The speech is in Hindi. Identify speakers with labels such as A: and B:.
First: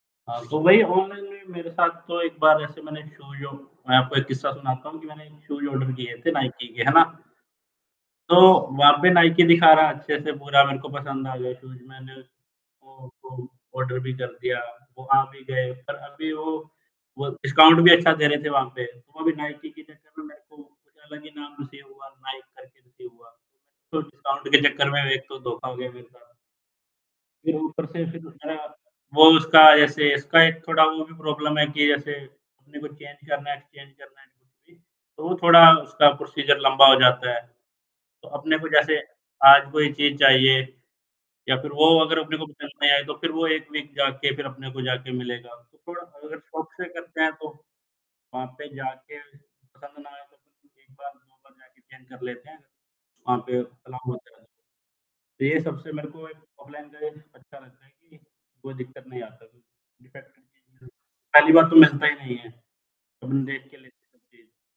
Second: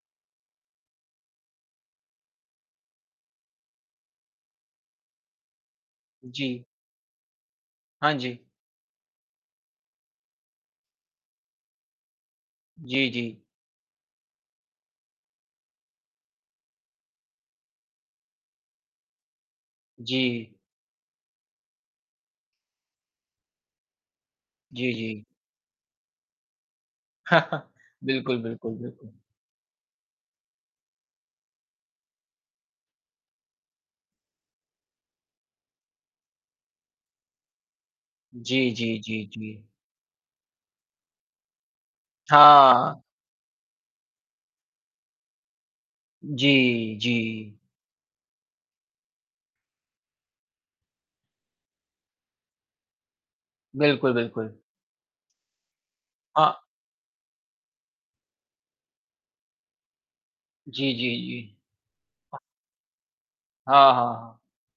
A: हाँ, तो वही ऑनलाइन में मेरे साथ तो एक बार ऐसे मैंने शोयू मैं आपको एक किस्सा सुनाता हूँ कि मैंने शूज़ ऑर्डर किए थे
B: जी।
A: नाइकी के, है ना?
B: हाँ
A: तो
B: जी।
A: वहाँ पे नाइकी दिखा रहा है अच्छे से पूरा मेरे को पसंद आ गया शूज़, मैंने वो
B: जी,
A: उसको
B: जी।
A: शूज़ ऑर्डर भी कर दिया, वो आ भी गए। पर अभी वो वो डिस्काउंट भी अच्छा दे रहे थे वहाँ पे, तो वहाँ भी नाइकी के चक्कर में मेरे
B: जी।
A: को कुछ अलग ही नाम रिसीव हुआ, नाइक करके रिसीव हुआ, तो डिस्काउंट के चक्कर
B: जी,
A: में
B: जी।
A: एक तो धोखा हो गया मेरे साथ। फिर ऊपर से फिर
B: बिल्कुल,
A: दूसरा,
B: बिल्कुल, बिल्कुल।
A: वो उसका ऐसे इसका एक थोड़ा वो भी प्रॉब्लम है कि जैसे, अपने को चेंज करना है, एक्सचेंज करना है, कुछ भी, तो वो थोड़ा उसका प्रोसीजर लंबा हो जाता है। तो अपने को
B: जी,
A: जैसे
B: जी, जी, जी।
A: आज कोई चीज़ चाहिए या फिर वो अगर अपने को पसंद नहीं
B: हाँ।
A: आये, तो फिर वो एक वीक जा के फिर अपने को जाके मिलेगा। तो थोड़ा अगर शॉप से
B: जी,
A: करते हैं, तो,
B: जी।
A: वहाँ पे जाके पसंद ना आये, तो फिर 1 बार 2 बार जाके चेंज कर लेते हैं। वहाँ पे।
B: बिल्कुल, बिल्कुल।
A: [unintelligible] तो ये सबसे मेरे को एक
B: अ
A: ऑफलाइन का ये चीज़ अच्छा लगता है कि, कोई दिक्कत नहीं आता तो डिफ़ेक्ट है चीज़ में
B: जी,
A: तो।
B: जी, जी।
A: पहली बात तो मिलता ही नहीं
B: अ
A: है, हम देख के
B: हाँ,
A: लेते
B: हाँ,
A: हैं
B: हाँ।
A: चीज़।